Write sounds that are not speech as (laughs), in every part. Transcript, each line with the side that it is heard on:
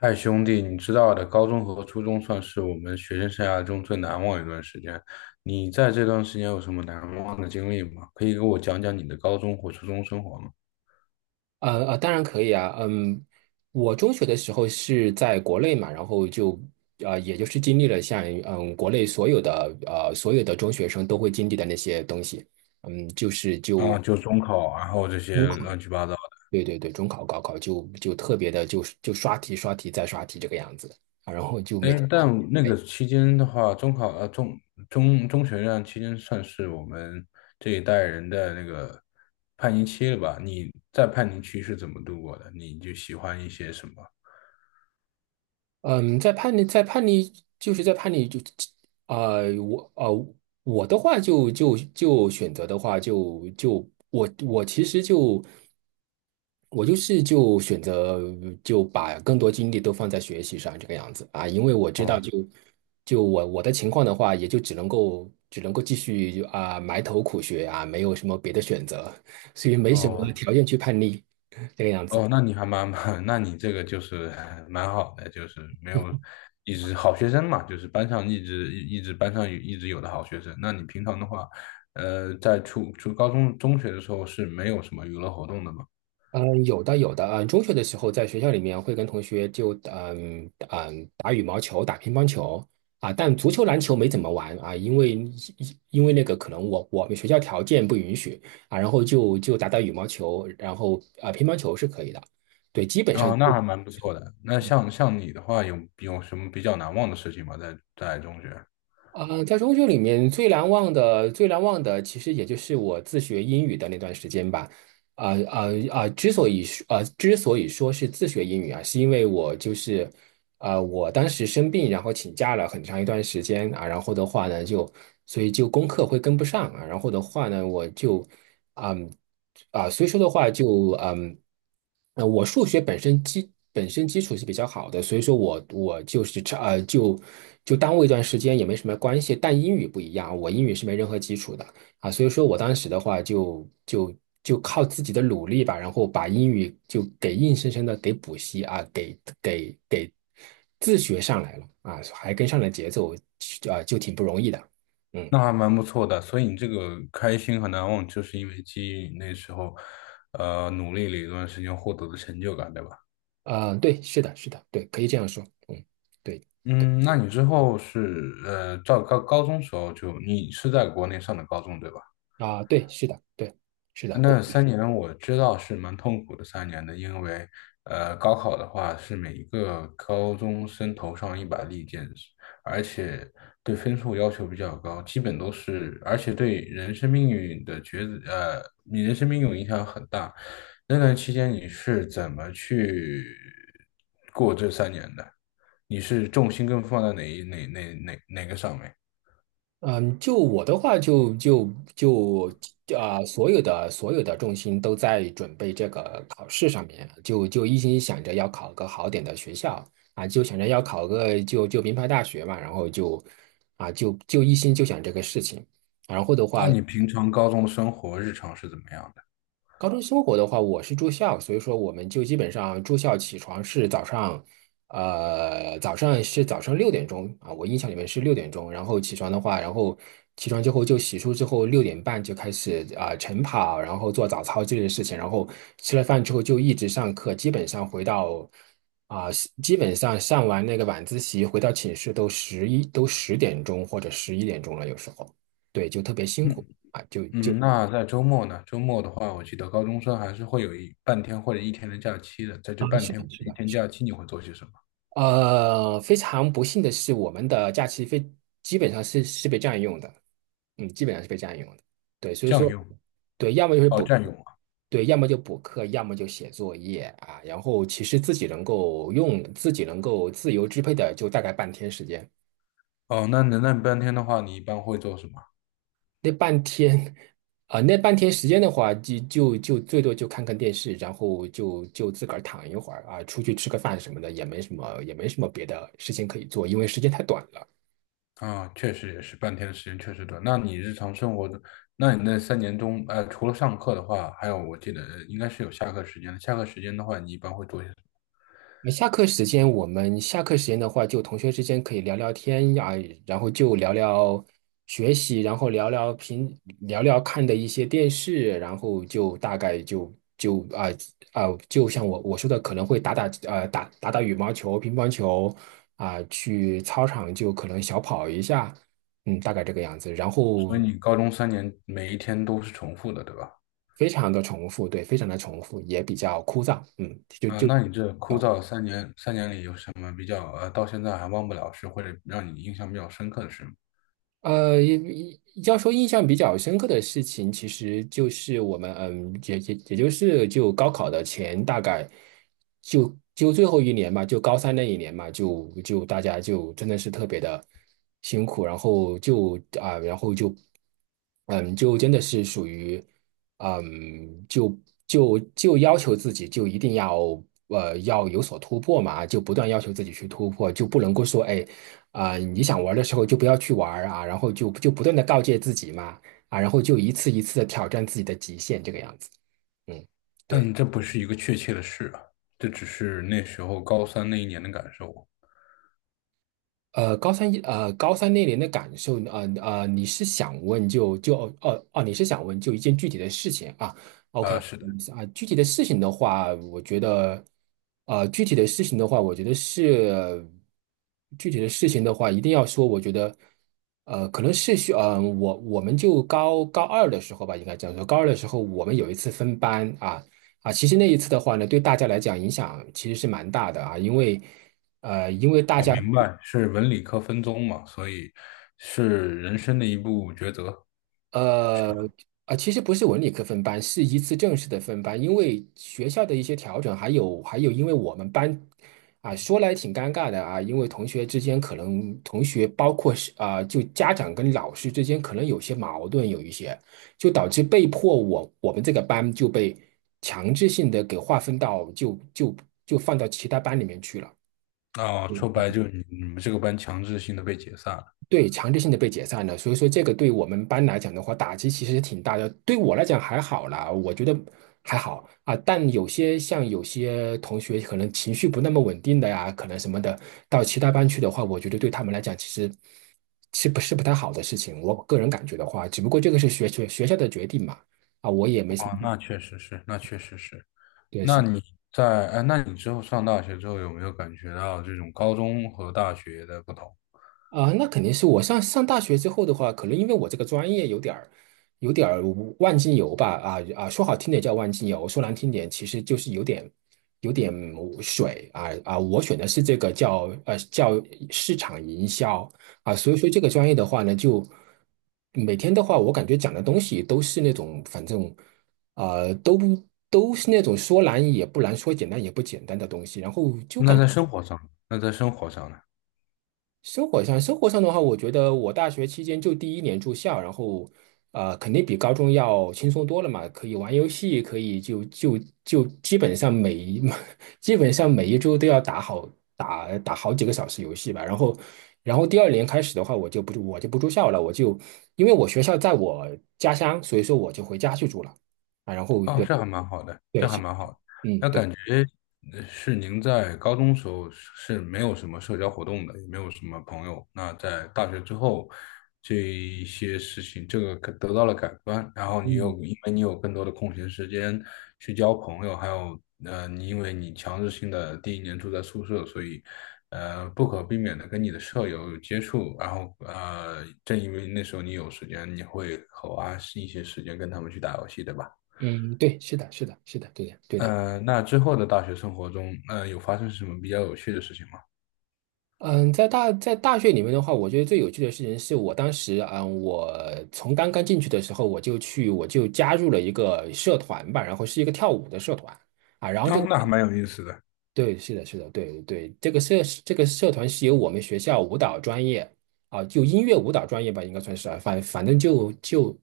left: 嗨，兄弟，你知道的，高中和初中算是我们学生生涯中最难忘的一段时间。你在这段时间有什么难忘的经历吗？可以给我讲讲你的高中或初中生活吗？
right: 当然可以啊。嗯，我中学的时候是在国内嘛，然后就也就是经历了像国内所有的所有的中学生都会经历的那些东西。嗯，就是
left: 啊，
right: 就
left: 就中考，然后这
right: 中
left: 些
right: 考，
left: 乱七八糟的。
right: 对对对，中考、高考就特别的刷题、刷题再刷题这个样子啊，然后就
left: 哎，
right: 每天。
left: 但那个期间的话，中考呃中中中学那期间算是我们这一代人的那个叛逆期了吧？你在叛逆期是怎么度过的？你就喜欢一些什么？
right: 嗯，在叛逆，在叛逆，就是在叛逆就，啊，我我的话就选择的话我其实就我就是选择就把更多精力都放在学习上这个样子啊，因为我知道
left: 哦
right: 就我的情况的话，也就只能够继续就埋头苦学啊，没有什么别的选择，所以没什么
left: 哦。
right: 条件去叛逆这个样子。
left: 哦，那你还(laughs) 那你这个就是 (laughs) 蛮好的，就是没有一直好学生嘛，就是班上一直班上有一直有的好学生。那你平常的话，在初初高中中学的时候是没有什么娱乐活动的嘛？
right: 嗯，有的有的。嗯，中学的时候在学校里面会跟同学就打羽毛球、打乒乓球啊，但足球、篮球没怎么玩啊，因为那个可能我们学校条件不允许啊，然后就打打羽毛球，然后啊乒乓球是可以的。对，基本
left: 哦，那还蛮不错的。那像你的话，有什么比较难忘的事情吗？在中学？
right: 啊，在中学里面最难忘的其实也就是我自学英语的那段时间吧。啊啊啊！之所以说啊，之所以说是自学英语啊，是因为我就是我当时生病，然后请假了很长一段时间啊，然后的话呢，就所以就功课会跟不上啊，然后的话呢，我就，嗯，所以说的话就，我数学本身基础是比较好的，所以说我就是差就耽误一段时间也没什么关系，但英语不一样，我英语是没任何基础的。啊，所以说我当时的话就靠自己的努力吧，然后把英语就给硬生生的给补习啊，给自学上来了啊，还跟上了节奏啊，就挺不容易的。嗯，
left: 那还蛮不错的，所以你这个开心和难忘，就是因为基于你那时候，努力了一段时间获得的成就感，对吧？
right: 啊，对，是的，是的，对，可以这样说。嗯，对对
left: 嗯，那你之后是到高中时候就你是在国内上的高中对吧？
right: 啊，对，是的，对，是的。过。
left: 那三年我知道是蛮痛苦的三年的，因为高考的话是每一个高中生头上一把利剑，而且对分数要求比较高，基本都是，而且对人生命运的抉择，你人生命运影响很大。那段期间你是怎么去过这三年的？你是重心更放在哪一哪哪哪哪个上面？
right: 嗯，就我的话就，就就啊、所有的重心都在准备这个考试上面，就一心想着要考个好点的学校啊，就想着要考个名牌大学嘛，然后就啊就一心就想这个事情，然后的话。
left: 那你平常高中生活日常是怎么样的？
right: 高中生活的话，我是住校，所以说我们就基本上住校起床是早上，早上是早上六点钟啊，我印象里面是六点钟，然后起床的话，然后起床之后就洗漱之后6点半就开始啊、晨跑，然后做早操之类的事情，然后吃了饭之后就一直上课，基本上回到啊、基本上上完那个晚自习回到寝室都10点钟或者11点钟了，有时候对，就特别辛苦啊，
left: 嗯，那在周末呢？周末的话，我记得高中生还是会有一半天或者一天的假期的。在
right: 啊，
left: 这半
right: 是
left: 天
right: 的，
left: 或者
right: 是
left: 一
right: 的。
left: 天假期，你会做些什么？
right: 呃，非常不幸的是，我们的假期非基本上是被占用的，嗯，基本上是被占用的。对，所以
left: 占
right: 说，
left: 用？
right: 对，要么就是
left: 哦，
right: 补，
left: 占用啊。
right: 对，要么就补课，要么就写作业啊。然后其实自己能够用，自己能够自由支配的，就大概半天时间。
left: 哦，那你半天的话，你一般会做什么？
right: 那半天，啊、那半天时间的话，就最多就看看电视，然后自个儿躺一会儿啊，出去吃个饭什么的，也没什么也没什么别的事情可以做，因为时间太短了。
left: 啊，确实也是，半天的时间确实短。那你日常生活的，那你那三年中，除了上课的话，还有我记得应该是有下课时间的。下课时间的话，你一般会做些什么？
right: 下课时间，我们下课时间的话，就同学之间可以聊聊天呀，然后就聊聊学习，然后聊聊看的一些电视，然后就大概就啊、就像我说的，可能会打打打羽毛球、乒乓球啊、去操场就可能小跑一下，嗯，大概这个样子。然后
left: 所以你高中三年每一天都是重复的，对吧？
right: 非常的重复。对，也比较枯燥，嗯，就
left: 啊，
right: 就。
left: 那你这枯燥三年里有什么比较到现在还忘不了事，或者让你印象比较深刻的事吗？
right: 呃，要说印象比较深刻的事情，其实就是我们，嗯，也也也就是就高考的前大概最后一年嘛，就高三那一年嘛，大家就真的是特别的辛苦，然后就啊、然后就就真的是属于嗯，就就要求自己就一定要要有所突破嘛，就不断要求自己去突破，就不能够说哎。啊、你想玩的时候就不要去玩啊，然后就不断的告诫自己嘛，啊，然后就一次一次的挑战自己的极限，这个样子。嗯，对。
left: 但这不是一个确切的事啊，这只是那时候高三那一年的感受。
right: 呃，高三那年的感受，你是想问哦哦，你是想问就一件具体的事情啊？OK
left: 啊，
right: 啊，
left: 是的，
right: 啊具体的事情的话，我觉得，呃，具体的事情的话，我觉得是具体的事情的话，一定要说，我觉得，呃，可能是需，呃，我们就高二的时候吧，应该这样说，高二的时候我们有一次分班啊啊，其实那一次的话呢，对大家来讲影响其实是蛮大的啊，因为。呃，因为大
left: 我
right: 家
left: 明白是文理科分宗嘛，所以是人生的一步抉择。
right: 呃，啊，其实不是文理科分班，是一次正式的分班，因为学校的一些调整，还有，因为我们班啊，说来挺尴尬的啊，因为同学之间可能同学包括是啊，就家长跟老师之间可能有些矛盾，有一些就导致被迫我们这个班就被强制性的给划分到就放到其他班里面去了。
left: 啊，说白了就是你们这个班强制性的被解散了。
right: 对，强制性的被解散了，所以说这个对我们班来讲的话，打击其实挺大的。对我来讲还好啦，我觉得还好啊。但有些像有些同学可能情绪不那么稳定的呀，可能什么的，到其他班去的话，我觉得对他们来讲其实是不是不太好的事情。我个人感觉的话，只不过这个是学校的决定嘛，啊，我也没什
left: 哦，
right: 么。
left: 那确实是，那确实是。那你在，哎，那你之后上大学之后有没有感觉到这种高中和大学的不同？
right: 啊，那肯定是我上大学之后的话，可能因为我这个专业有点儿，有点儿万金油吧，啊啊，说好听点叫万金油，说难听点其实就是有点有点水啊啊，我选的是这个叫市场营销啊，所以说这个专业的话呢，就每天的话，我感觉讲的东西都是那种反正呃都不都是那种说难也不难，说简单也不简单的东西，然后就
left: 那
right: 感。觉。
left: 在生活上，那在生活上呢？
right: 生活上，的话，我觉得我大学期间就第一年住校，然后，呃，肯定比高中要轻松多了嘛，可以玩游戏，可以就基本上每一 (laughs) 基本上每一周都要打好打好几个小时游戏吧。然后，然后第二年开始的话，我就不住校了，我就因为我学校在我家乡，所以说我就回家去住了啊。然后
left: 哦，
right: 对
left: 这还蛮好的，
right: 对
left: 这还
right: 是，
left: 蛮好
right: 嗯对，
left: 呃是您在高中时候是没有什么社交活动的，也没有什么朋友。那在大学之后，这一些事情这个可得到了改观，然后你又
right: 嗯
left: 因为你有更多的空闲时间去交朋友，还有你因为你强制性的第一年住在宿舍，所以不可避免的跟你的舍友有接触，然后正因为那时候你有时间，你会花一些时间跟他们去打游戏，对吧？
right: 嗯对，是的是的是的，对的对的。
left: 那之后的大学生活中，有发生什么比较有趣的事情吗？
right: 嗯，在大学里面的话，我觉得最有趣的事情是我当时，嗯，我从刚刚进去的时候，我就加入了一个社团吧，然后是一个跳舞的社团啊，然后这
left: 哦，
right: 个
left: 那还蛮有意思的。
right: 对，是的，是的，对对，这个社团是由我们学校舞蹈专业啊，就音乐舞蹈专业吧，应该算是啊，反正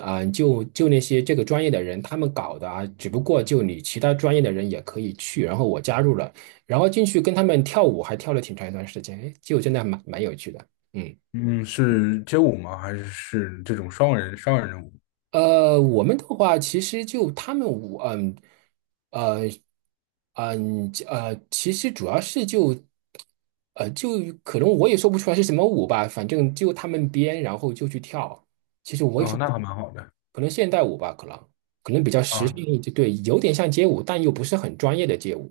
right: 啊、那些这个专业的人他们搞的啊，只不过就你其他专业的人也可以去，然后我加入了，然后进去跟他们跳舞，还跳了挺长一段时间，哎，就真的蛮有趣的，嗯。
left: 嗯，是街舞吗？还是这种双人的舞？
right: 呃，我们的话，其实就他们舞，呃，其实主要是就，呃，就可能我也说不出来是什么舞吧，反正就他们编，然后就去跳。其实我也说
left: 哦，
right: 不，
left: 那还蛮好的。
right: 可能现代舞吧，可能比较时尚
left: 啊
right: 一点，对，有点像街舞，但又不是很专业的街舞。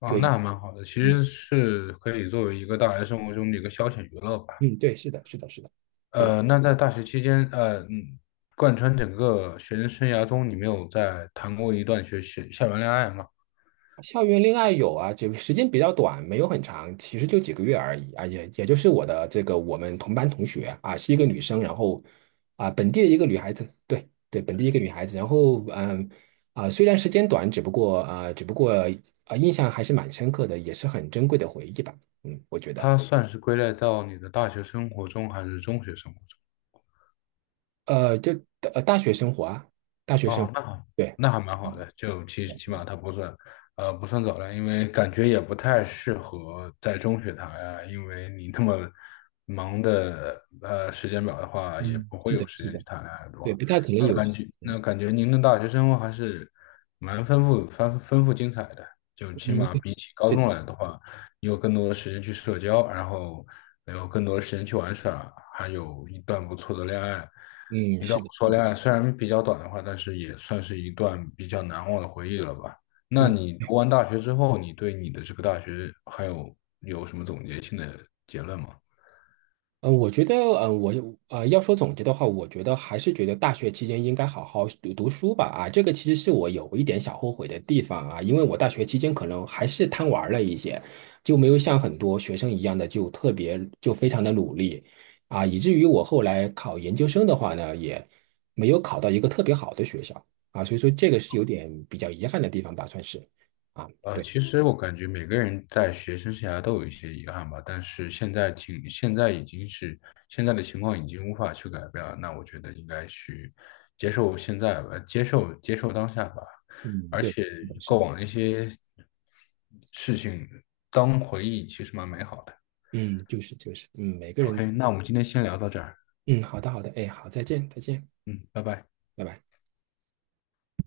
left: 啊，
right: 对，
left: 那还蛮好的，其
right: 嗯
left: 实是可以作为一个大学生活中的一个消遣娱乐吧。
right: 嗯，对，是的，是的，是的，对。
left: 那在大学期间，贯穿整个学生生涯中，你没有在谈过一段校园恋爱吗？
right: 校园恋爱有啊，只时间比较短，没有很长，其实就几个月而已啊，也就是我的这个我们同班同学啊，是一个女生，然后啊本地的一个女孩子，对对，本地一个女孩子，然后虽然时间短，只不过啊印象还是蛮深刻的，也是很珍贵的回忆吧，嗯，我觉得
left: 它算是归类到你的大学生活中还是中学生活中？
right: 呃就呃大学生活啊，大学生
left: 哦，
right: 活，
left: 那好，
right: 对，
left: 那还蛮好
right: 嗯
left: 的，就起码它不算，不算早恋，因为感觉也不太适合在中学谈呀，因为你那么忙的时间表的话，也
right: 嗯，
left: 不会
right: 是的，
left: 有时
right: 是
left: 间去
right: 的，
left: 谈恋爱，对
right: 对，
left: 吧？
right: 不太可能有，嗯
left: 那感觉您的大学生活还是蛮丰富精彩的，就起
right: 嗯，
left: 码
right: 对
left: 比起高
right: 是的，
left: 中来的话。你有更多的时间去社交，然后有更多的时间去玩耍，还有一段不错的恋爱。
right: 嗯
left: 一段
right: 是
left: 不
right: 的，
left: 错
right: 是的。
left: 恋爱虽然比较短的话，但是也算是一段比较难忘的回忆了吧。那
right: 嗯。
left: 你读完大学之后，你对你的这个大学还有什么总结性的结论吗？
right: 呃，我觉得，嗯，要说总结的话，我觉得还是觉得大学期间应该好好读书吧。啊，这个其实是我有一点小后悔的地方啊，因为我大学期间可能还是贪玩了一些，就没有像很多学生一样的就特别就非常的努力啊，以至于我后来考研究生的话呢，也没有考到一个特别好的学校啊，所以说这个是有点比较遗憾的地方吧，算是啊，对，
left: 其实我感觉每个人在学生生涯都有一些遗憾吧，但是现在的情况已经无法去改变了，那我觉得应该去接受现在吧，接受当下吧，
right: 嗯，
left: 而
right: 对，
left: 且
right: 是的，是
left: 过
right: 的，
left: 往的一些事情当回忆其实蛮美好的。
right: 嗯，就是，嗯，每个人。
left: OK，那我们今天先聊到这儿，
right: 嗯，好的，好的，哎，好，再见，再见，
left: 嗯，拜拜。
right: 拜拜。